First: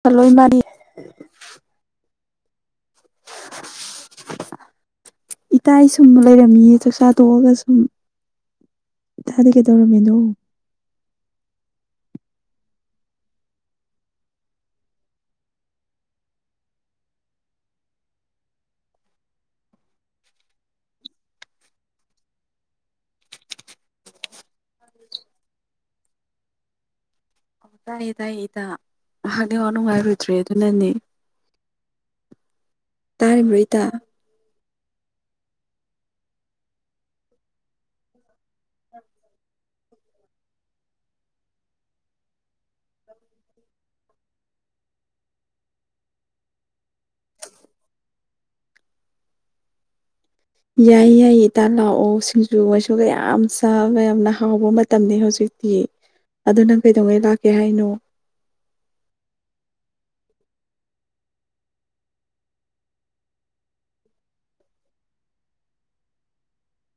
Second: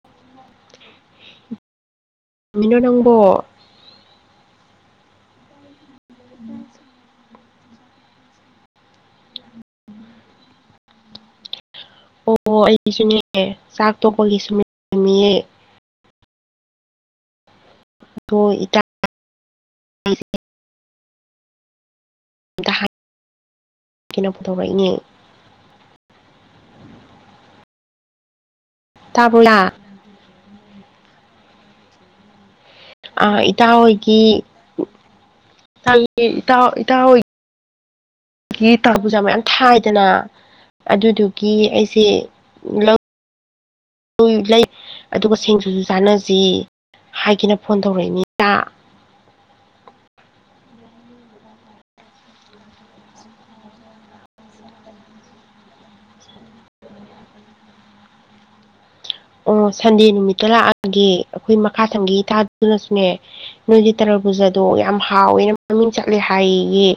ꯇꯂꯣꯏ ꯃꯥꯔꯤ ꯃꯤꯅꯣ ꯅꯪꯕꯣ ꯏꯇꯥ ꯁꯨꯝ ꯂꯩꯔꯝꯃꯤꯌꯦ ꯆꯥꯛꯆꯥꯊꯣꯛꯑꯒ ꯁꯨꯝ ꯏꯇꯥꯗꯤ ꯀꯩꯗꯧꯔꯝꯃꯤꯅꯣ ꯑꯣ ꯑꯩꯁꯨꯅꯦ ꯆꯥꯛ ꯇꯣꯛꯄꯒꯤ ꯁꯨꯝꯝ ꯂꯩꯔꯝꯃꯤꯌꯦ ꯏꯇꯥ [unintelligible] ꯄꯨꯊꯣꯔꯛꯏꯅꯦ ꯇꯥꯏꯌꯦ ꯇꯥꯏꯌꯦ ꯏꯇꯥ ꯇꯥꯕ꯭ꯔꯣ ꯍꯥꯏꯗꯤ ꯋꯥ ꯏꯇꯥ ꯅꯨꯡꯉꯥꯏꯔꯨꯗ꯭ꯔꯦ ꯑꯗꯨꯅꯅꯦ ꯑ ꯏꯇꯥ ꯍꯣꯏꯒꯤ [unintelligible] ꯒꯤ ꯇꯥ ꯄꯨꯖꯥ ꯃꯌꯥꯝ ꯊꯥꯏꯗꯅ ꯑꯗꯨꯗꯨꯒꯤ ꯑꯩꯁꯦ ꯂꯧ ꯂꯩ ꯑꯗꯨꯒ ꯁꯦꯡꯖꯨꯁꯨ ꯆꯥꯅꯁꯤ ꯍꯥꯏꯒꯦꯅ ꯐꯣꯟ ꯇꯧꯔꯛꯏꯅꯤ ꯏꯇꯥ ꯌꯥꯏ ꯌꯥꯏ ꯏꯇꯥꯥꯟ ꯂꯥꯛꯑꯣ ꯁꯤꯡꯖꯨ ꯉꯥꯏꯁꯨꯒ ꯌꯥꯝ ꯆꯕ ꯌꯥꯝꯅ ꯍꯥꯎꯕ ꯃꯇꯝꯅꯤ ꯍꯧꯖꯤꯛꯇꯤ ꯑꯗꯨ ꯅꯪ ꯀꯩꯗꯧꯉꯩ ꯂꯥꯛꯀꯦ ꯍꯥꯏꯅꯣ ꯑꯣ ꯁꯟꯗꯦ ꯅꯨꯃꯤꯠꯇ ꯂꯥꯛꯑꯒꯦ ꯑꯩꯈꯣꯏ ꯃꯈꯥ ꯁꯝꯒꯤ ꯏꯇꯥꯗꯨꯅꯁꯨꯅꯦ ꯅꯣꯏꯒꯤ ꯇꯔꯕꯨꯖꯥꯗꯣ ꯌꯥꯝ ꯍꯥꯎꯋꯦꯅ ꯃꯃꯤꯡ ꯆꯠꯂꯦ ꯍꯥꯏꯌꯦ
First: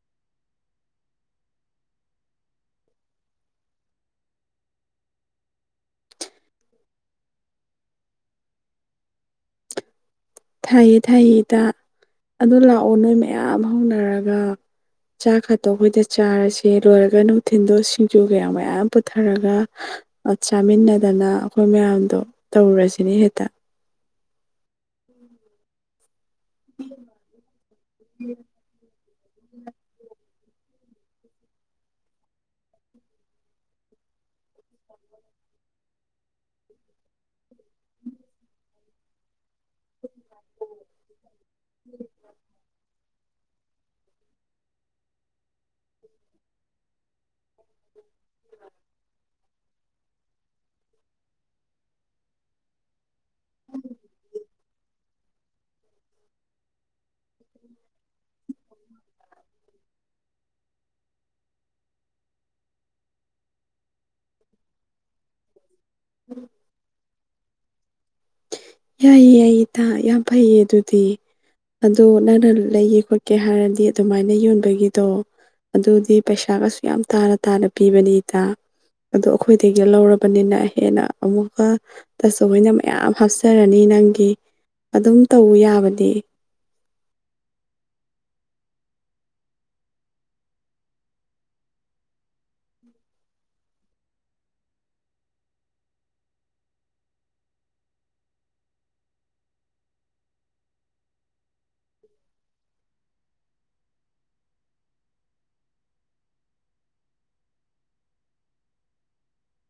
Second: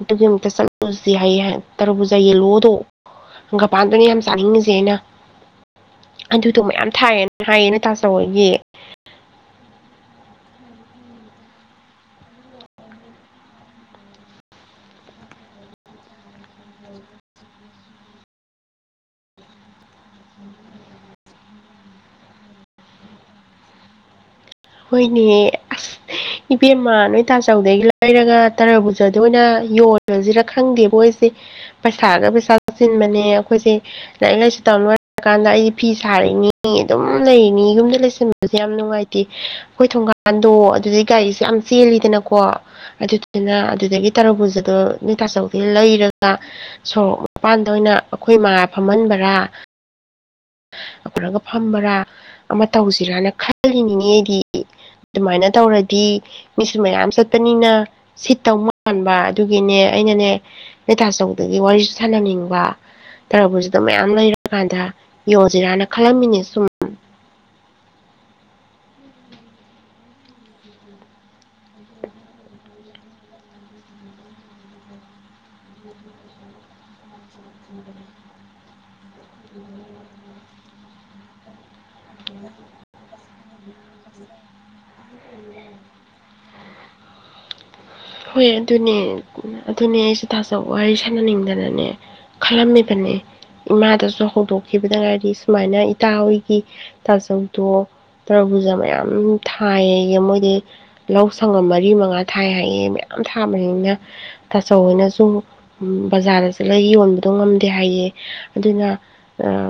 ꯑꯗꯨꯒꯤ ꯑꯃꯨꯛꯇ ꯆꯠꯂꯨꯁꯤ ꯍꯥꯏꯌꯦ ꯇꯔꯕꯨꯖꯥ ꯌꯦꯜꯂꯣꯗꯣꯪ ꯍꯪꯒꯄꯥꯟꯗꯨꯅꯦ ꯌꯥꯝ ꯆꯥꯅꯤꯡꯉꯤꯁꯦ ꯑꯩꯅ ꯑꯗꯨꯗꯣ ꯃꯌꯥꯝ ꯊꯥꯏꯌꯦꯅ ꯍꯥꯏꯌꯦꯅ ꯅꯣꯏ ꯇꯥꯆꯧꯍꯣꯏꯒꯤ ꯊꯥꯏꯌꯦ ꯊꯥꯏꯌꯦ ꯏꯇꯥ ꯑꯗꯨ ꯂꯥꯛꯑꯣ ꯅꯣꯏ ꯃꯌꯥꯝ ꯍꯧꯅꯔꯒ ꯆꯥꯛ ꯈꯛꯇꯣ ꯑꯩꯈꯣꯏꯗ ꯆꯥꯔꯁ ꯂꯣꯏꯔꯒ ꯅꯨꯡꯊꯤꯟꯜꯗꯣ ꯁꯤꯡꯖꯨ ꯀꯌꯥ ꯃꯌꯥꯝ ꯄꯨꯊꯔꯒ ꯆꯥꯃꯤꯟꯅꯗꯅ ꯑꯩꯈꯣꯏ ꯃꯌꯥꯝꯗꯣ ꯇꯧꯔꯁꯤꯅꯦ ꯍꯦꯛꯇ ꯍꯣꯏꯅꯦ ꯏꯕꯦꯝꯃꯥ ꯅꯣꯏ ꯇꯥꯆꯧꯗꯒꯤ ꯂꯩꯔꯒ ꯇꯔꯥꯕꯨꯖꯗ ꯑꯣꯏꯅ ꯌꯣꯜꯂꯁꯤꯔ ꯈꯪꯗꯦꯕ ꯑꯩꯈꯣꯏꯁꯦ ꯄꯩꯁꯥꯒ ꯄꯩꯁꯥ ꯆꯤꯟꯕꯅꯦ ꯑꯩꯈꯣꯏꯁꯦ ꯂꯥꯏꯔꯤꯛ ꯂꯥꯏꯁꯨ ꯇꯝꯕ ꯂꯣꯏꯔꯀꯥꯟꯗ ꯑꯩꯗꯤ ꯐꯤ ꯁꯥꯔꯤꯅꯤ ꯑꯗꯨꯝ ꯂꯩꯔꯤꯅꯤ ꯌꯨꯝꯗ ꯂꯩꯁꯤꯟꯕꯁꯦ ꯌꯥꯝ ꯅꯨꯡꯉꯥꯏꯇꯦ ꯍꯣꯏ ꯊꯣꯡꯒꯥ ꯄꯥꯟꯗꯣ ꯑꯗꯨꯩ ꯒꯥꯔꯤꯁꯦ ꯌꯥꯝ ꯆꯦꯜꯂꯤꯗꯅꯀꯣ ꯑꯗꯨ ꯑꯗꯨꯗꯒꯤ ꯇꯔꯣꯕꯨꯖꯗꯣ ꯅꯣꯏ ꯇꯥꯆꯧꯗ ꯂꯩꯔꯒ ꯁꯣꯔꯣꯛ ꯃꯄꯥꯟꯗ ꯑꯣꯏꯅ ꯑꯩꯈꯣꯏ ꯏꯃꯥ ꯐꯝꯍꯟꯕꯔꯥ [unintelligible] ꯐꯝꯕꯔꯥ ꯑꯃ ꯇꯧꯁꯤꯔꯅ ꯈꯜꯂꯤꯅꯤꯅꯦ ꯑꯩꯗꯤ ꯑꯗꯨꯃꯥꯏꯅ ꯇꯧꯔꯗꯤ ꯃꯤꯁꯨ ꯃꯌꯥꯝ ꯆꯠꯄꯅꯤꯅ ꯁꯤꯠꯇꯧ ꯃꯥꯟꯕ ꯑꯗꯨꯒꯤꯅꯦ ꯑꯩꯅꯅꯦ ꯅꯣꯏ ꯇꯥꯆꯧꯗꯒꯤ ꯋꯥꯔꯤꯁꯨ ꯁꯥꯟꯅꯅꯤꯡꯕ ꯇꯔꯕꯨꯖꯗꯣ ꯃꯌꯥꯝ ꯂꯩꯔꯀꯥꯟꯗ ꯌꯣꯖꯤꯔꯥꯅ ꯈꯜꯂꯝꯃꯤꯅꯦ ꯁꯨꯝ ꯌꯥꯏꯌꯦ ꯏꯇꯥ ꯌꯥꯝ ꯐꯩꯌꯦ ꯑꯗꯨꯗꯤ ꯑꯗꯣ ꯅꯪꯅ ꯂꯩꯒꯦ ꯈꯣꯠꯀꯦ ꯍꯥꯏꯔꯗꯤ ꯑꯗꯨꯃꯥꯏꯅ ꯌꯣꯟꯕꯒꯤꯗꯣ ꯑꯗꯨꯗꯤ ꯄꯩꯁꯥꯒꯁꯨ ꯌꯥꯝ ꯇꯥꯅ ꯇꯥꯅ ꯄꯤꯕꯅꯤ ꯏꯇꯥ ꯑꯗꯣ ꯑꯩꯈꯣꯏꯗꯒꯤ ꯂꯧꯔꯕꯅꯤꯅ ꯍꯦꯟꯅ ꯑꯃꯨꯛꯀ ꯇꯥꯆꯧ ꯍꯣꯏꯅ ꯃꯌꯥꯝ ꯍꯥꯞꯆ ꯆꯔꯅꯤ ꯅꯪꯒꯤ ꯑꯗꯨꯝ ꯇꯧ ꯌꯥꯕꯗꯤ ꯍꯣꯏ ꯑꯗꯨꯅꯦ ꯑꯗꯨꯅꯦ ꯑꯩꯁꯦ ꯇꯥꯖꯧ ꯋꯥꯔꯤ ꯁꯥꯟꯅꯅꯤꯡꯗꯅꯅꯦ ꯈꯜꯂꯝꯃꯤꯕꯅꯦ ꯏꯃꯥꯗꯁꯨ ꯍꯧꯗꯣꯛꯈꯤꯕꯗ ꯉꯥꯏꯗꯤ ꯁꯨꯃꯥꯏꯅ ꯏꯇꯥ ꯍꯣꯏꯒꯤ ꯇꯥꯖꯧꯗꯣ ꯇꯔꯕꯨꯖ ꯃꯌꯥꯝ ꯊꯥꯏꯌꯦꯌꯦ ꯃꯣꯏꯗꯤ ꯂꯧ ꯁꯪꯒꯝ ꯃꯔꯤ ꯃꯉꯥ ꯊꯥꯏ ꯍꯥꯏꯌꯦꯅ ꯃꯌꯥꯝ ꯊꯥꯕꯅꯤꯅ ꯇꯥꯆꯧꯍꯣꯏꯅ ꯁꯨꯝ ꯕꯖꯥꯔꯗ ꯆꯠꯂ ꯌꯣꯟꯕꯗꯣ ꯉꯝꯗꯦ ꯍꯥꯏꯑꯦ ꯑꯗꯨꯅ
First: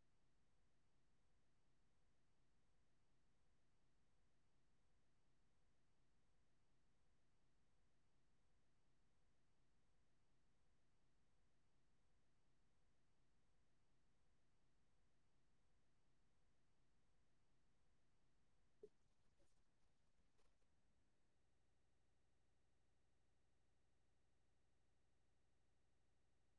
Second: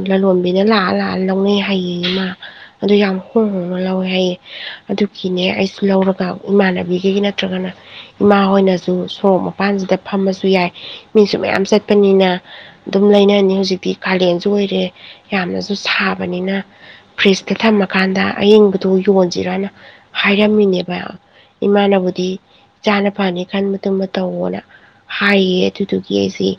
ꯂꯂꯣꯟꯕꯤꯅ ꯂꯥꯛꯑ ꯂꯥꯛꯑ ꯂꯧꯅꯩ ꯍꯥꯏꯌꯦ ꯏꯃꯥ ꯑꯗꯨ ꯌꯥꯝ ꯍꯣꯡ ꯍꯣꯡꯅ ꯂꯧꯋꯦ ꯍꯥꯏꯌꯦ ꯑꯗꯨꯒꯤꯅꯦ ꯑꯩꯁꯨ ꯂꯧꯔꯒ ꯏꯃꯥꯟꯅꯕꯤꯈꯩꯒꯤ ꯅꯠꯇ꯭ꯔꯒꯅ ꯏꯃꯥ ꯍꯣꯏꯅꯁꯨ ꯁꯣꯔꯣꯛ ꯃꯄꯥꯟꯁꯤꯗ ꯐꯝꯃꯁꯨ ꯌꯥꯏ ꯃꯤꯁꯨ ꯃꯌꯥꯝ ꯆꯠꯄꯅꯤꯅ ꯑꯗꯨꯝ ꯂꯩꯅꯅꯤ ꯍꯧꯖꯤꯛꯇꯤ ꯀꯥꯂꯦꯟꯁꯨ ꯑꯣꯏꯔꯦ ꯌꯥꯝꯅꯁꯨ ꯁꯥꯕꯅꯤꯅ ꯐ꯭ꯔꯤꯖꯇ ꯊꯝꯃꯀꯥꯟꯗ ꯑꯌꯤꯡꯕꯗꯨ ꯌꯣꯟꯁꯤꯔꯅ ꯍꯥꯏꯔꯝꯃꯤꯅꯦꯕ ꯏꯃꯥꯅꯕꯨꯗꯤ ꯢꯆꯥꯅ ꯐꯅꯤ ꯈꯟꯕ ꯃꯇꯝꯃ ꯇꯧꯋꯣꯅ ꯍꯥꯏꯌꯦ ꯑꯗꯨꯗꯨꯒꯤ ꯑꯩꯁꯤ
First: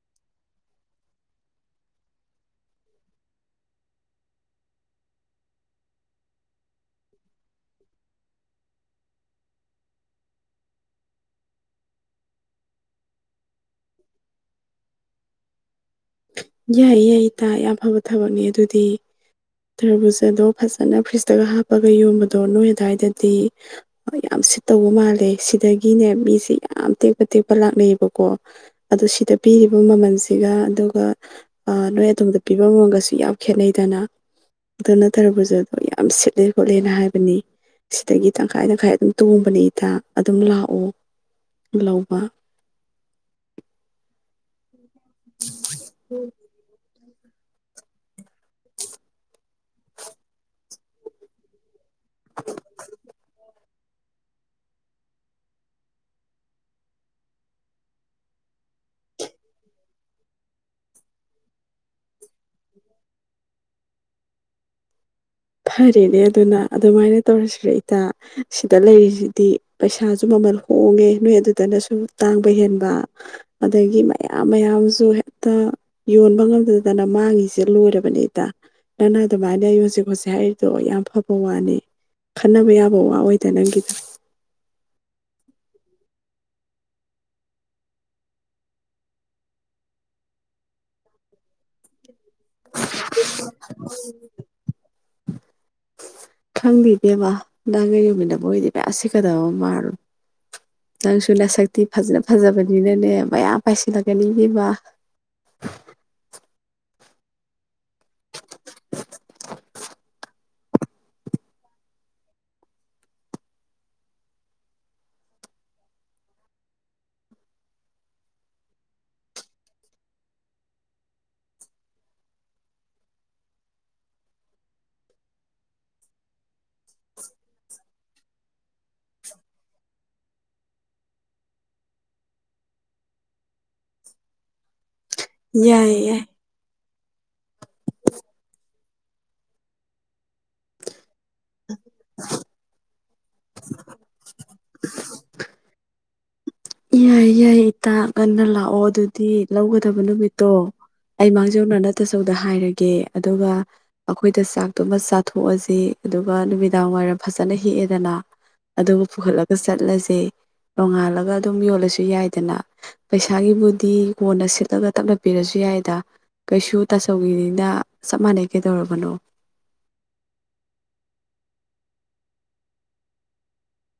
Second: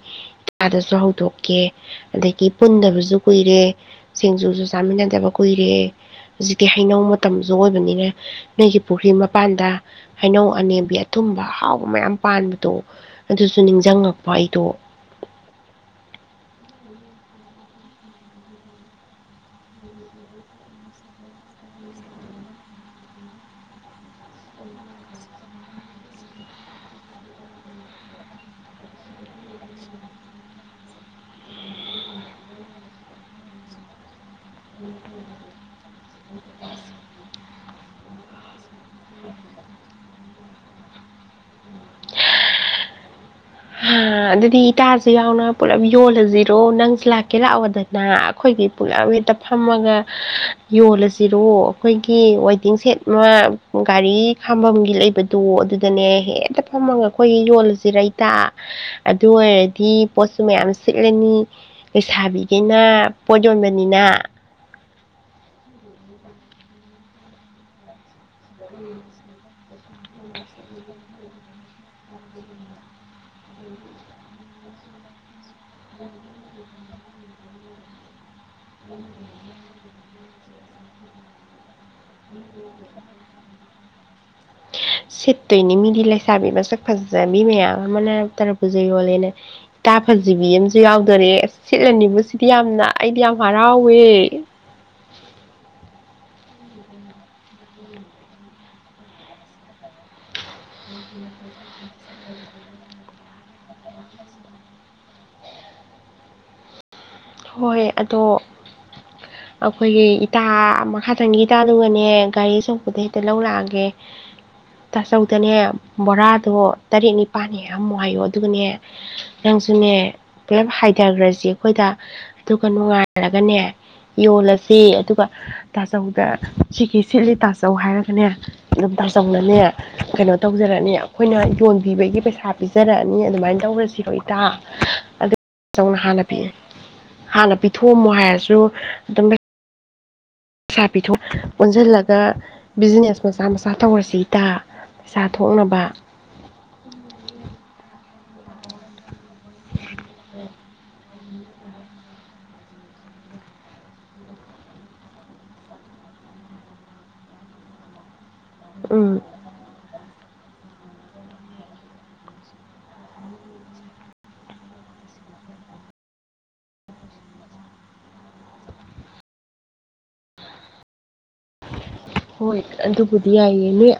ꯏꯥꯗꯁꯨ ꯍꯧꯗꯣꯛꯀꯦ ꯑꯗꯒꯤ ꯄꯨꯟꯗꯕꯁꯨ ꯀꯨꯏꯔꯦ ꯁꯤꯡꯖꯨꯁꯨ ꯆꯥꯃꯤꯟꯅꯗꯕ ꯀꯨꯏꯔꯦ ꯍꯧꯖꯤꯛꯇꯤ ꯍꯩꯅꯧ ꯃꯇꯝꯁꯨ ꯑꯣꯏꯕꯅꯤꯅ ꯅꯣꯏꯒꯤ ꯄꯨꯈ꯭ꯔꯤ ꯃꯄꯥꯟꯗ ꯍꯩꯅꯧ ꯑꯅꯦꯝꯕꯤ ꯑꯊꯨꯝꯕ ꯍꯥꯎꯕ ꯃꯌꯥꯝ ꯄꯥꯟꯕꯗꯣ ꯑꯗꯨꯁꯨ ꯅꯤꯡꯁꯤꯡꯉꯛꯄ ꯑꯩꯗꯣ ꯌꯥꯏ ꯌꯥꯏ ꯏꯇꯥ ꯌꯥꯝꯐꯕ ꯊꯕꯛꯅꯤ ꯑꯗꯨꯗꯤ ꯇꯔꯕꯨꯖꯥꯗꯣ ꯐꯖꯅ ꯐ꯭ꯔꯤꯖꯇꯒ ꯍꯥꯞꯄꯒ ꯌꯣꯟꯕꯗꯣ ꯅꯣꯏ ꯑꯗꯨꯋꯥꯏꯗꯗꯤ ꯌꯥꯝ ꯁꯤꯠꯇꯧꯕ ꯃꯥꯜꯂꯦ ꯁꯤꯗꯒꯤꯅꯦ ꯃꯤꯁꯦ ꯌꯥꯝ ꯇꯦꯛꯄ ꯇꯦꯛꯄ ꯂꯥꯛꯅꯩꯌꯦꯕꯀꯣ ꯑꯗꯨ ꯁꯤꯗ ꯄꯤꯔꯤꯕ ꯃꯃꯜꯁꯤꯒ ꯑꯗꯨꯒ ꯅꯣꯏ ꯑꯗꯣꯝꯗ ꯄꯤꯕ ꯃꯃꯜꯒꯁꯨ ꯌꯥꯝ ꯈꯦꯠꯅꯩꯗꯅ ꯑꯗꯨꯇ ꯇꯔꯕꯨꯖꯗꯣ ꯑꯗꯣ ꯌꯥꯝ ꯁꯤꯠꯂꯦ ꯈꯣꯠꯂꯦꯅ ꯍꯥꯏꯕꯅꯤ ꯁꯤꯗꯒꯤ ꯇꯪꯈꯥꯏ ꯇꯪꯈꯥꯏ ꯑꯗꯨꯝ ꯇꯣꯡꯕꯅꯦ ꯏꯇꯥ ꯑꯗꯨꯝ ꯂꯥꯛꯑꯣ ꯂꯧꯕ ꯑꯗꯨꯗꯤ ꯏꯇꯥ ꯌꯥꯎꯅ ꯄꯨꯂꯞ ꯌꯣꯜꯂꯁꯤꯔꯣ ꯅꯪ ꯂꯥꯛꯀꯦ ꯂꯥꯛꯑꯣꯗꯅ ꯑꯩꯈꯣꯏꯒꯤ ꯄꯨꯂꯞ ꯍꯦꯛꯇ ꯐꯝꯃꯒ ꯌꯣꯜꯂꯁꯤꯔꯣ ꯑꯩꯈꯣꯏꯒꯤ ꯋꯦꯇꯤꯡ ꯁꯦꯠ ꯑꯃ ꯒꯥꯔꯤ ꯈꯥꯝꯕꯝꯒꯤ ꯂꯩꯕꯗꯣ ꯑꯗꯨꯗꯅꯦ ꯍꯦꯛꯇ ꯐꯝꯃꯒ ꯑꯩꯈꯣꯏꯒꯤ ꯌꯣꯜꯂꯁꯤ ꯔ ꯏꯇꯥ ꯑꯗꯨ ꯑꯣꯏꯔꯗꯤ ꯄꯣꯠꯁꯨ ꯃꯌꯥꯝ ꯁꯤꯠꯂꯅꯤ ꯂꯩꯁꯥꯕꯤꯒꯩꯅ ꯄꯣꯠ ꯌꯣꯟꯕꯅꯤꯅ ꯐꯔꯦꯅꯦ ꯑꯗꯨꯅ ꯑꯗꯨꯃꯥꯏꯅ ꯇꯧꯔꯁꯤꯔ ꯏꯇꯥ ꯁꯤꯗ ꯂꯩꯔꯤꯁꯤꯗꯤ ꯄꯩꯁꯥꯁꯨ ꯃꯃꯜ ꯍꯣꯡꯉꯦ ꯅꯣꯏ ꯑꯗꯨꯗꯅꯁꯨ ꯇꯥꯡꯕ ꯍꯦꯟꯕ ꯑꯗꯒꯤ ꯃꯌꯥꯝ ꯃꯌꯥꯝꯁꯨ ꯍꯦꯛꯇ ꯌꯣꯟꯕ ꯉꯝꯗꯗꯅ ꯃꯥꯡꯉꯤꯁꯦ ꯂꯣꯏꯔꯕꯅꯦ ꯏꯇꯥ ꯅꯪꯅ ꯑꯗꯨꯃꯥꯏꯅ ꯌꯣꯟꯁꯤ ꯈꯣꯠ ꯉ ꯍꯥꯏꯔꯤꯗꯣ ꯌꯥꯝ ꯐꯕ ꯋꯥꯅꯤ ꯈꯟꯅꯕ ꯌꯥꯕ ꯋꯥ ꯑꯣꯏꯗ ꯅꯪꯒꯤꯗꯣ ꯁꯤꯠꯇꯣꯏꯅꯤ ꯃꯤꯗꯤ ꯂꯩꯁꯥꯕꯤ ꯃꯁꯛ ꯐꯖꯕꯤ ꯃꯌꯥ ꯑꯃ ꯇꯔꯕꯨꯖ ꯌꯣꯂꯦꯅ ꯏꯇꯥ ꯐꯖꯤꯕꯤ ꯑꯃꯁꯨ ꯌꯥꯎꯗꯣꯔꯦ ꯁꯤꯠꯂꯅꯤ ꯁꯤ ꯁꯤꯗꯤ ꯌꯥꯝꯅ ꯑꯩꯗꯤ ꯌꯥꯝ ꯍꯔꯥꯎꯋꯦ ꯈꯪꯗꯦꯕꯦꯕ ꯅꯪꯒ ꯌꯣꯟꯃꯤꯟꯅꯕ ꯑꯣꯏꯣꯏꯗꯤ ꯃꯌꯥꯝ ꯁꯤꯠꯀꯗꯕ ꯃꯥꯜꯔꯣ ꯅꯪꯁꯨ ꯂꯥꯏꯁꯛꯇꯤ ꯐꯖꯅ ꯐꯖꯕꯅꯤꯅꯅꯦ ꯃꯌꯥꯝ ꯄꯥꯏꯁꯤꯜꯂꯛꯀꯅꯤꯅꯦꯕ ꯍꯣꯏ ꯑꯗꯣ ꯑꯩꯈꯣꯏꯒꯤ ꯏꯇꯥ ꯃꯈꯥꯗꯪꯒꯤ ꯏꯇꯥꯗꯨꯒꯅꯦ ꯒꯥꯔꯤ ꯑꯆꯧꯕꯗ ꯍꯦꯛꯇ ꯂꯧ ꯂꯥꯛꯑꯒꯦ ꯆꯥꯆꯧꯗꯅꯦ ꯕꯣꯔꯥꯗꯣ ꯇꯔꯦꯠ ꯅꯤꯄꯥꯜꯅꯦ ꯌꯥꯝ ꯍꯥꯏꯌꯣ ꯑꯗꯨꯒꯅꯦ ꯅꯪꯁꯨꯅꯦ ꯄꯨꯂꯞ ꯍꯥꯏꯗꯈ꯭ꯔꯁꯤ ꯑꯩꯈꯣꯏꯗ ꯑꯗꯨꯒ ꯅꯨꯡꯉꯥꯏꯔꯒꯅꯦ ꯌꯣꯜꯂꯁꯤ ꯑꯗꯨꯒ ꯇꯥꯆꯧꯗ ꯁꯤꯒꯤ ꯁꯤꯠꯂꯤ ꯇꯥꯆꯧ ꯍꯥꯏꯔꯒꯅꯦ ꯑꯗꯨꯝ ꯇꯥꯆꯧꯅꯅꯦ ꯀꯩꯅꯣ ꯇꯧꯖꯔꯛꯑꯅꯤ ꯑꯩꯈꯣꯏꯅ ꯌꯣꯟꯕꯤꯕꯒꯤ ꯄꯩꯁꯥ ꯄꯤꯖꯔꯛꯑꯅꯤ ꯑꯗꯨꯃꯥꯏꯅ ꯇꯧꯔꯁꯤ ꯍꯣꯏꯇꯥ ꯑꯗꯨꯗꯧꯅ ꯌꯥꯏꯌꯦ ꯌꯥꯏ ꯍꯥꯟꯅ ꯄꯤꯛꯏ ꯍꯥꯟꯅ ꯄꯤꯊꯣꯛꯑꯝꯃꯣ ꯍꯥꯏꯔꯁꯨ ꯑꯗꯨꯝ ꯥ ꯄꯩꯁꯥ ꯄꯤꯊꯣꯛ ꯑꯣꯟꯁꯤꯜꯂꯒ ꯕꯤꯖꯤꯅꯦꯁ ꯃꯆꯥ ꯃꯆꯥ ꯇꯧꯔꯁꯦ ꯏꯇꯥ ꯄꯩꯁꯥ ꯊꯣꯛꯅꯕ ꯌꯥꯏ ꯌꯥꯏ ꯏꯇꯥ ꯉꯟꯅ ꯂꯥꯀꯑꯣ ꯑꯗꯨ ꯗꯤ ꯂꯧꯒꯗꯕ ꯅꯨꯃꯤꯠꯇꯣ ꯑꯩ ꯃꯥꯡꯖꯧꯅ ꯅꯠꯇꯁꯧꯗ ꯍꯥꯏꯔꯒꯦ ꯑꯗꯨꯒ ꯑꯩꯈꯣꯏꯗ ꯆꯥꯛꯇꯨꯃ ꯆꯥꯊꯣꯛꯑꯁꯤ ꯑꯗꯨꯒ ꯅꯨꯃꯤꯗꯥꯡ ꯋꯥꯏꯔꯝ ꯐꯖꯅ ꯍꯦꯛꯑꯦꯗꯅ ꯑꯗꯨꯒ ꯎꯝ ꯄꯨꯈꯠꯂꯒ ꯆꯠꯂꯁꯦ ꯅꯣꯡꯉꯥꯜꯂꯒ ꯑꯗꯨꯝ ꯌꯣꯜꯂꯁꯨ ꯌꯥꯏꯗꯅ ꯄꯩꯁꯥꯒꯤꯕꯨꯗꯤ ꯀꯣꯟꯅ ꯁꯤꯠꯂꯒ ꯇꯞꯅ ꯄꯤꯔꯁꯨ ꯌꯥꯏꯗ ꯀꯩꯁꯨ ꯇꯥꯆꯧꯒꯤꯅꯤꯅ ꯆꯞ ꯃꯥꯟꯅꯩ ꯀꯩꯗꯧꯔꯕꯅꯣ ꯍꯣꯏ ꯑꯗꯨꯕꯨꯗꯤ ꯌꯥꯏꯌꯦ ꯅꯣꯏ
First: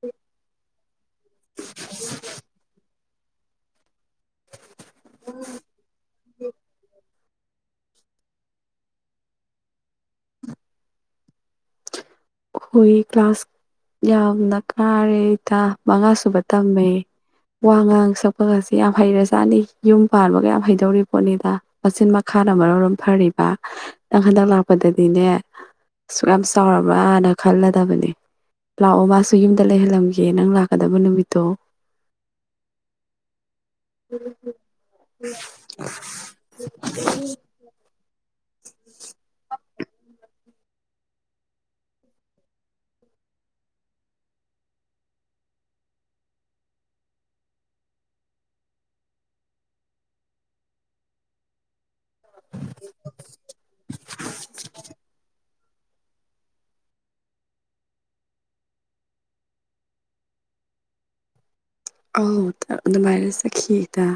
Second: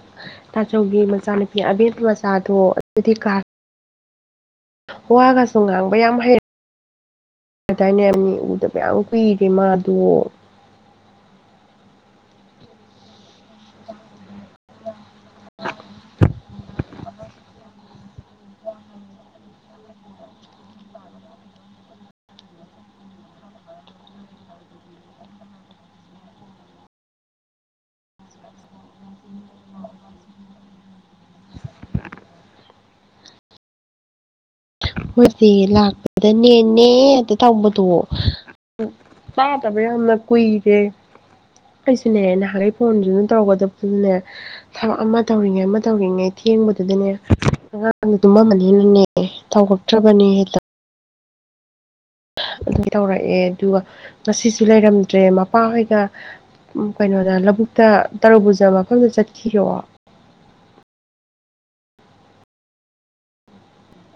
ꯇꯥꯆꯧꯒꯤ ꯃꯆꯥꯅꯨꯄꯤ ꯑꯕꯦꯝꯃ ꯃꯆꯥꯗꯣ ꯑꯗꯨꯗꯤ ꯀꯂ꯭ꯥꯁ ꯋꯥꯒꯁꯨ ꯉꯥꯡꯕ ꯌꯥꯝ ꯍꯩꯔ ꯀꯗꯥꯏꯅꯦ ꯑꯅꯤ ꯎꯗꯕ ꯌꯥꯝ ꯀꯨꯏꯔꯦ ꯃꯥꯗꯣ ꯍꯣꯏ ꯀ꯭ꯂꯥꯁ ꯌꯥꯝꯅ ꯀꯥꯔꯦꯗ ꯃꯉꯥꯁꯨꯨꯕ ꯇꯝꯃꯦ ꯋꯥ ꯉꯥꯡ ꯁꯛꯄꯒꯁꯦ ꯌꯥꯝ ꯍꯩꯔꯦꯖꯥꯠꯅꯤ ꯌꯨꯝ ꯄꯥꯟꯕꯒ ꯌꯥꯝ ꯍꯩꯗꯧꯔꯤ ꯄꯣꯠꯅꯤꯗ ꯃꯆꯤꯟ ꯃꯈꯥꯅ ꯃꯔꯣꯝ ꯐꯔꯤꯕ ꯅꯪ ꯍꯟꯗꯛ ꯂꯥꯛꯄꯗꯗꯤꯅꯦ ꯑꯁꯨꯛ ꯌꯥꯝ ꯆꯥꯎꯔꯕ ꯈꯜꯂꯗꯕꯅꯦ ꯂꯥꯛꯑꯣ ꯃꯥꯁꯨ ꯌꯨꯝꯗ ꯂꯩꯍꯜꯂꯝꯒꯦ ꯅꯪ ꯂꯥꯛꯀꯗꯕ ꯅꯨꯃꯤꯠꯇꯣ ꯍꯣꯏꯆꯦ ꯂꯥꯛꯄꯗ ꯅꯦꯅꯦ ꯍꯦꯛꯇ ꯇꯧꯕꯗꯣ ꯇꯥꯗꯕ ꯌꯥꯝꯅ ꯀꯨꯏ ꯑꯦ ꯑꯩꯁꯨꯅꯦ ꯅꯍꯥꯟꯈꯩ ꯐꯣꯟꯗꯨꯅ ꯇꯧꯔꯛꯒꯗꯕꯗꯨꯅꯦ ꯊꯕꯛ ꯑꯃ ꯇꯧꯔꯤꯉꯩ ꯑꯃ ꯇꯧꯔꯤꯉꯩ ꯊꯦꯡꯕꯗꯨꯗꯅꯦ ꯑꯉꯥꯡꯗꯣ ꯇꯨꯝꯃꯝꯃꯅꯤꯅꯅꯦ ꯇꯧ ꯇ꯭ꯔꯕꯅꯤ ꯍꯦꯇ ꯑꯗꯨ ꯇꯧꯔꯛꯑꯦ ꯑꯗꯨꯒ ꯉꯁꯤꯁꯨ ꯂꯩꯔꯝꯗ꯭ꯔꯦ ꯃꯄꯥ ꯍꯣꯏꯒ ꯀꯩꯅꯣꯗ ꯂꯧꯕꯨꯛꯇ ꯇꯔꯨꯕꯨꯔꯖ ꯂꯧꯈꯕ ꯆꯠꯈ꯭ꯔꯤꯔꯣ ꯑꯧ ꯑꯗꯨꯃꯥꯏꯅ ꯆꯠꯈꯤ ꯏꯇꯥ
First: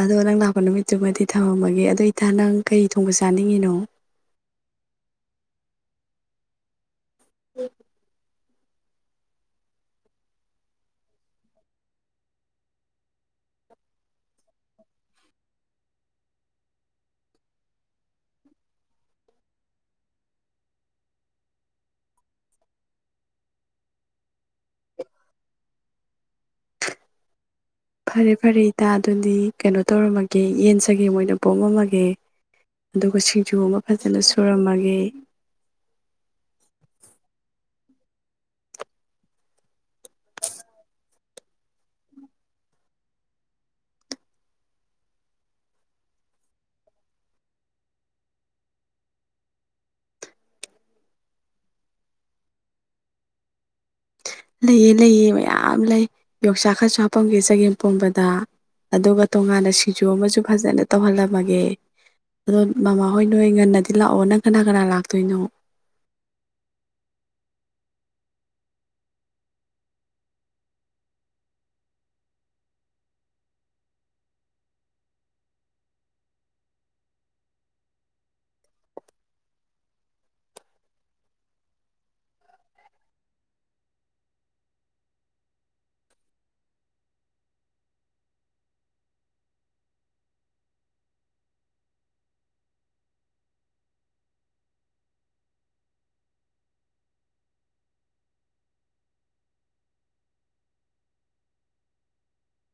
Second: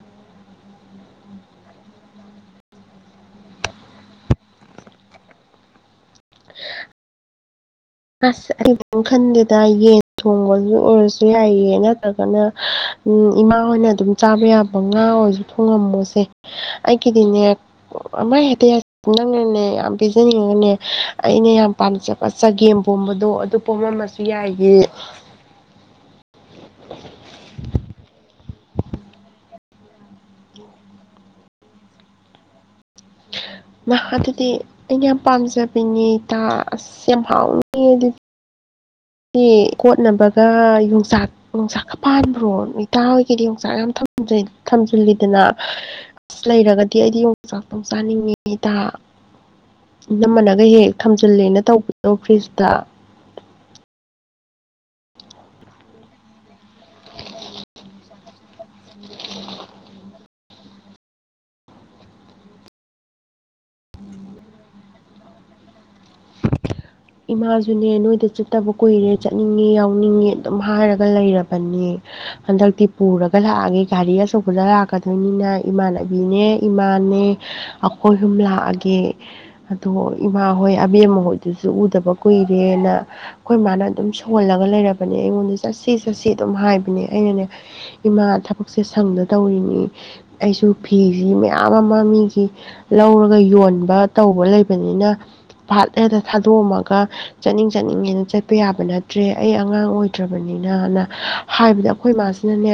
ꯑꯗꯣ ꯅꯪ ꯂꯥꯛꯄ ꯅꯨꯃꯤꯠꯇꯨꯃꯗꯤ ꯊꯝꯃꯝꯃꯒꯦ ꯑꯗꯣ ꯏꯇꯥ ꯅꯪ ꯀꯩ ꯊꯣꯡꯕ ꯆꯥꯅꯤꯡꯉꯤꯅꯣ ꯎꯝ ꯑꯁ ꯑꯩꯪ ꯀꯦꯝ ꯈꯟꯗꯦꯗ ꯌꯦꯟ ꯊꯣꯡꯕꯁꯨ ꯑꯣꯏꯔꯁꯨ ꯌꯥꯏꯌꯦ ꯅꯠꯇ꯭ꯔꯒꯅ ꯏꯃꯥ ꯍꯣꯏꯅ ꯑꯗꯨꯝ ꯆꯥꯕ ꯌꯥꯕ ꯉꯥ ꯑꯣꯏꯔꯁꯨ ꯊꯣꯡꯉꯝꯃꯣꯁꯦ ꯑꯩꯒꯤꯗꯤꯅꯦ ꯑꯃꯥ ꯍꯦꯛꯇꯦ ꯅꯪꯅꯅꯦ ꯌꯥꯝ ꯄꯤꯖꯅꯤꯡꯉꯒꯅꯦ ꯑꯩꯅ ꯌꯥꯝ ꯄꯥꯝꯅꯖꯕ ꯆꯒꯦꯝ ꯄꯣꯝꯕꯗꯣ ꯑꯗꯨ ꯄꯣꯝꯃꯝꯃꯁꯨ ꯌꯥꯏꯌꯦ ꯐꯔꯦ ꯐꯔꯦ ꯏꯇꯥ ꯑꯗꯨꯗꯤ ꯀꯩꯅꯣ ꯇꯧꯔꯝꯃꯒꯦ ꯌꯦꯟ ꯆꯒꯦꯝ ꯑꯣꯏꯅ ꯄꯣꯝꯃꯝꯃꯒꯦ ꯑꯗꯨꯒ ꯁꯤꯡꯖꯨ ꯑꯃ ꯅꯍ ꯐꯖꯅ ꯑꯗꯨꯗꯤ ꯑꯩꯅ ꯁꯨꯔꯝꯃꯒꯦ ꯌꯥꯝ ꯄꯥꯝꯖꯕꯅꯦ ꯏꯇꯥ ꯑꯁ ꯌꯥꯝ ꯍꯥꯎꯅꯤ ꯑꯗꯨ ꯀꯣꯠꯅꯕꯒ ꯌꯣꯡꯆꯥꯛ ꯌꯣꯡꯆꯥꯛꯀ ꯄꯥꯟꯕ꯭ꯔꯣ ꯏꯇꯥ ꯍꯣꯏꯒꯤꯗꯤ ꯌꯣꯡꯆꯥꯛ ꯌꯥꯝ ꯊꯝꯖꯤꯜꯂꯤꯗꯅ ꯑꯁ ꯂꯩꯔꯒꯗꯤ ꯑꯩꯗꯤ ꯌꯣꯡꯆꯥꯛꯇꯨꯝ ꯆꯥꯅꯤꯡꯉꯤ ꯏꯇꯥ ꯏꯅꯝꯃꯅꯒ ꯍꯦꯛ ꯊꯝꯖꯤꯜꯂꯦꯅ ꯇꯧꯕꯗꯣ ꯐ꯭ꯔꯤꯖꯇ ꯂꯩꯌꯦ ꯂꯩꯌꯦ ꯃꯌꯥꯝ ꯂꯩ ꯌꯣꯡꯆꯥꯛ ꯈꯔꯁꯨ ꯍꯥꯞꯄꯝꯒꯦ ꯆꯥꯒꯦꯝ ꯄꯣꯝꯕꯗ ꯑꯗꯨꯒ ꯇꯣꯉꯥꯟꯅ ꯁꯤꯡꯖꯨ ꯑꯃꯁꯨ ꯐꯖꯅ ꯇꯧꯍꯜꯂꯝꯃꯒꯦ ꯑꯗꯣ ꯃꯃꯥꯍꯣꯏ ꯅꯣꯏ ꯉꯟꯅꯗꯤ ꯂꯥꯛꯑꯣ ꯅꯪ ꯀꯅꯥ ꯀꯅꯥ ꯂꯥꯛꯇꯣꯏꯅꯣ ꯏꯃꯥꯖꯨꯅꯦ ꯅꯣꯏꯗ ꯆꯠꯇꯕ ꯀꯨꯏꯔꯦ ꯆꯠꯅꯤꯡꯉꯦ ꯌꯥꯎꯅꯤꯡꯉꯦ ꯑꯗꯨꯝ ꯍꯥꯏꯔꯒ ꯂꯩꯔꯕꯅꯦ ꯍꯟꯗꯛꯇꯤ ꯄꯨꯔꯒ ꯂꯥꯛꯑꯒꯦ ꯒꯥꯔꯤ ꯑꯆꯧꯕꯗ ꯂꯥꯛꯀꯗꯣꯏꯅꯤꯅ ꯏꯃꯥꯟꯅꯕꯤꯅꯦ ꯏꯃꯥꯅꯦ ꯑꯩꯈꯣꯏꯍꯨꯝ ꯂꯥꯛꯑꯒꯦ ꯑꯗꯣ ꯏꯃꯥ ꯍꯣꯏ ꯑꯕꯦꯝꯃ ꯍꯣꯏꯗꯨꯁꯨ ꯎꯗꯕ ꯀꯨꯏꯔꯦꯅ ꯑꯩꯈꯣꯏ ꯏ ꯃꯥꯅ ꯑꯗꯨꯝ ꯁꯣꯜꯂꯒ ꯂꯩꯔꯕꯅꯦ ꯑꯩꯉꯣꯟꯗ ꯆꯠꯁꯤ ꯆꯠꯁꯤ ꯑꯗꯨꯝ ꯍꯥꯏꯕꯅꯦ ꯑꯩꯅꯅꯦ ꯏꯃꯥ ꯊꯕꯛꯁꯦ ꯁꯪꯗ ꯇꯧꯔꯤꯅꯤ ꯑꯩꯁꯨ ꯐꯤꯁꯤ ꯃꯌꯥꯝ ꯑꯃ ꯃꯤꯒꯤ ꯂꯧꯔꯒ ꯌꯣꯟꯕ ꯇꯧꯕ ꯂꯩꯕꯅꯤꯅ ꯕꯥꯠ ꯍꯦꯛꯇ ꯊꯥꯗꯣꯛꯑꯝꯃꯒ ꯆꯠꯅꯤꯡ ꯆꯠꯅꯤꯡꯉꯦꯅ ꯆꯠꯄ ꯌꯥꯕ ꯅꯠꯇ꯭ꯔꯦ ꯑꯩ ꯑꯉꯥꯡ ꯑꯣꯏꯗ꯭ꯔꯕꯅꯤꯅꯅ ꯍꯥꯏꯕꯗ ꯑꯩꯈꯣꯏ ꯏꯃꯥꯁꯤꯅꯅꯦ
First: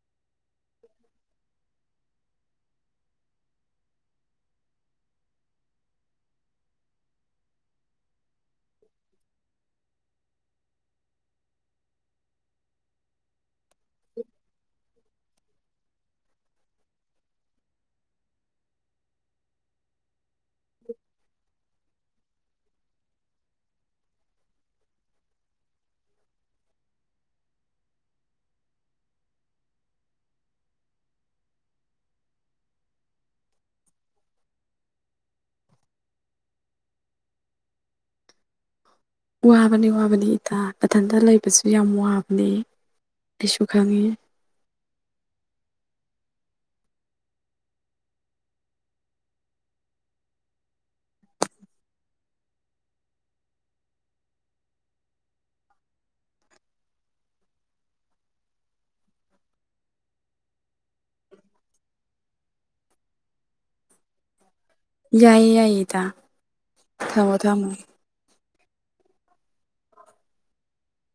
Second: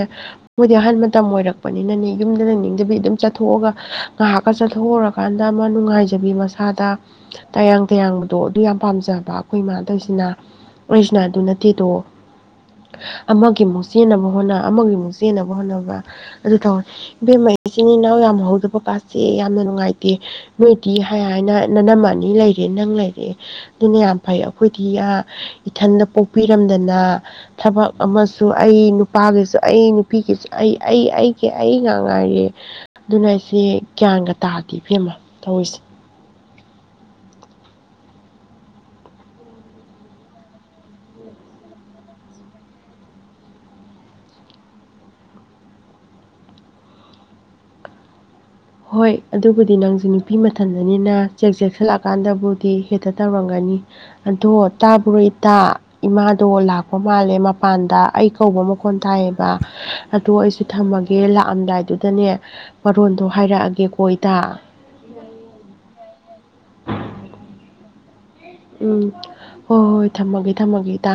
ꯃꯣꯏꯗꯤ ꯑꯍꯟ ꯃꯇꯝ ꯑꯣꯏꯔꯛꯄꯅꯤꯅꯅꯦ ꯌꯨꯝꯗ ꯂꯩꯅꯤꯡꯗꯕꯤ ꯑꯗꯨꯝ ꯆꯠꯊꯣꯛꯑꯒ ꯉꯥꯏꯍꯥꯛꯀ ꯆꯠꯊꯣꯛꯎꯔꯀꯥꯟꯗ ꯑꯃ ꯅꯨꯡꯉꯥꯏꯖꯕꯤ ꯃꯁꯥꯗ ꯇꯌꯥꯡ ꯇꯌꯥꯡꯕꯗꯣ ꯑꯗꯨ ꯌꯥꯝ ꯄꯥꯝꯖꯕ ꯑꯩꯈꯣꯏ ꯏꯃꯥꯇꯧꯏꯁꯤꯅ ꯑꯩꯁꯤꯅ ꯑꯗꯨ ꯅꯠꯇꯦꯗꯣ ꯑꯃꯒꯤꯃꯨꯛ ꯆꯦꯟꯅꯕ ꯍꯣꯠꯅ ꯑꯃꯒꯤꯃꯨꯛ ꯆꯦꯟꯅꯕ ꯍꯣꯠꯅꯕ ꯑꯗꯨ ꯇꯧꯋꯦ ꯏꯕꯦꯝꯃꯩ ꯏꯆꯤꯟ ꯏꯅꯥꯎ ꯌꯥꯝ ꯍꯧꯗꯕ ꯀꯥꯥꯁꯦ ꯌꯥꯝꯅ ꯅꯨꯡꯉꯥꯏꯇꯦ ꯅꯣꯏꯗꯤ ꯍꯥꯏ ꯍꯥꯏꯅ ꯅꯥꯅꯝꯃ ꯑꯅꯤ ꯂꯩꯔꯦ ꯅꯪ ꯂꯩꯔꯦ ꯑꯗꯨꯅ ꯌꯥꯝ ꯐꯩ ꯑꯩꯈꯣꯏꯗꯤ ꯑ ꯏꯊꯟꯗ ꯄꯣꯛꯄꯤꯔꯝꯗꯅ ꯊꯕꯛ ꯑꯃꯁꯨ ꯑꯩ ꯅꯨꯄꯥꯒꯤꯁꯨ ꯑꯩ ꯅꯨꯄꯤꯒꯤꯁꯨ ꯑꯩ ꯑꯩ ꯑꯩꯒꯤ ꯑꯩ ꯉꯥꯛ ꯉꯥꯏꯔꯦ ꯑꯗꯨꯅ ꯑꯩꯁꯦ ꯒ꯭ꯌꯥꯟꯒ ꯇꯥꯗꯦ ꯐꯤꯕꯦꯝꯃ ꯇꯧꯔꯤꯁꯦ ꯋꯥꯕꯅꯤ ꯋꯥꯕꯅꯤ ꯏꯇꯥ ꯏꯊꯟꯇ ꯂꯩꯕꯁꯨ ꯌꯥꯝ ꯋꯥꯕꯅꯤ ꯑꯩꯁꯨ ꯈꯪꯉꯤ ꯍꯣꯏ ꯑꯗꯨꯕꯨꯗꯤ ꯅꯪꯖꯨ ꯅꯨꯄꯤ ꯃꯊꯟꯗꯅꯤꯅ ꯆꯦꯛ ꯆꯦꯛꯁꯤꯜꯂꯛꯑꯀꯥꯟꯗꯕꯨꯗꯤ ꯍꯦꯛꯇ ꯇꯧꯔꯝꯒꯅꯤ ꯑꯗꯣ ꯇꯥꯕ꯭ꯔꯣ ꯏꯇꯥ ꯏꯃꯥꯗꯣ ꯂꯥꯛꯄ ꯃꯥꯜꯂꯦ ꯃꯄꯥꯟꯗ ꯑꯩ ꯀꯧꯕ ꯃꯈꯣꯟ ꯇꯥꯏꯌꯦꯕ ꯑꯗꯣ ꯑꯩꯁꯨ ꯊꯝꯃꯒꯦ ꯂꯥꯛꯑꯝꯗꯥꯏꯗꯨꯗꯅꯦ ꯃꯔꯣꯟꯗꯣ ꯍꯥꯏꯔꯛꯑꯒꯦꯀꯣ ꯏꯇꯥ ꯌꯥꯏꯌꯦ ꯌꯥꯏꯌꯦ ꯏꯇꯥ ꯊꯃꯣ ꯊꯃꯣ ꯎꯝ ꯍꯣꯏ ꯍꯣꯏ ꯊꯝꯃꯒꯦ ꯊꯝꯃꯒꯦ ꯏꯇꯥ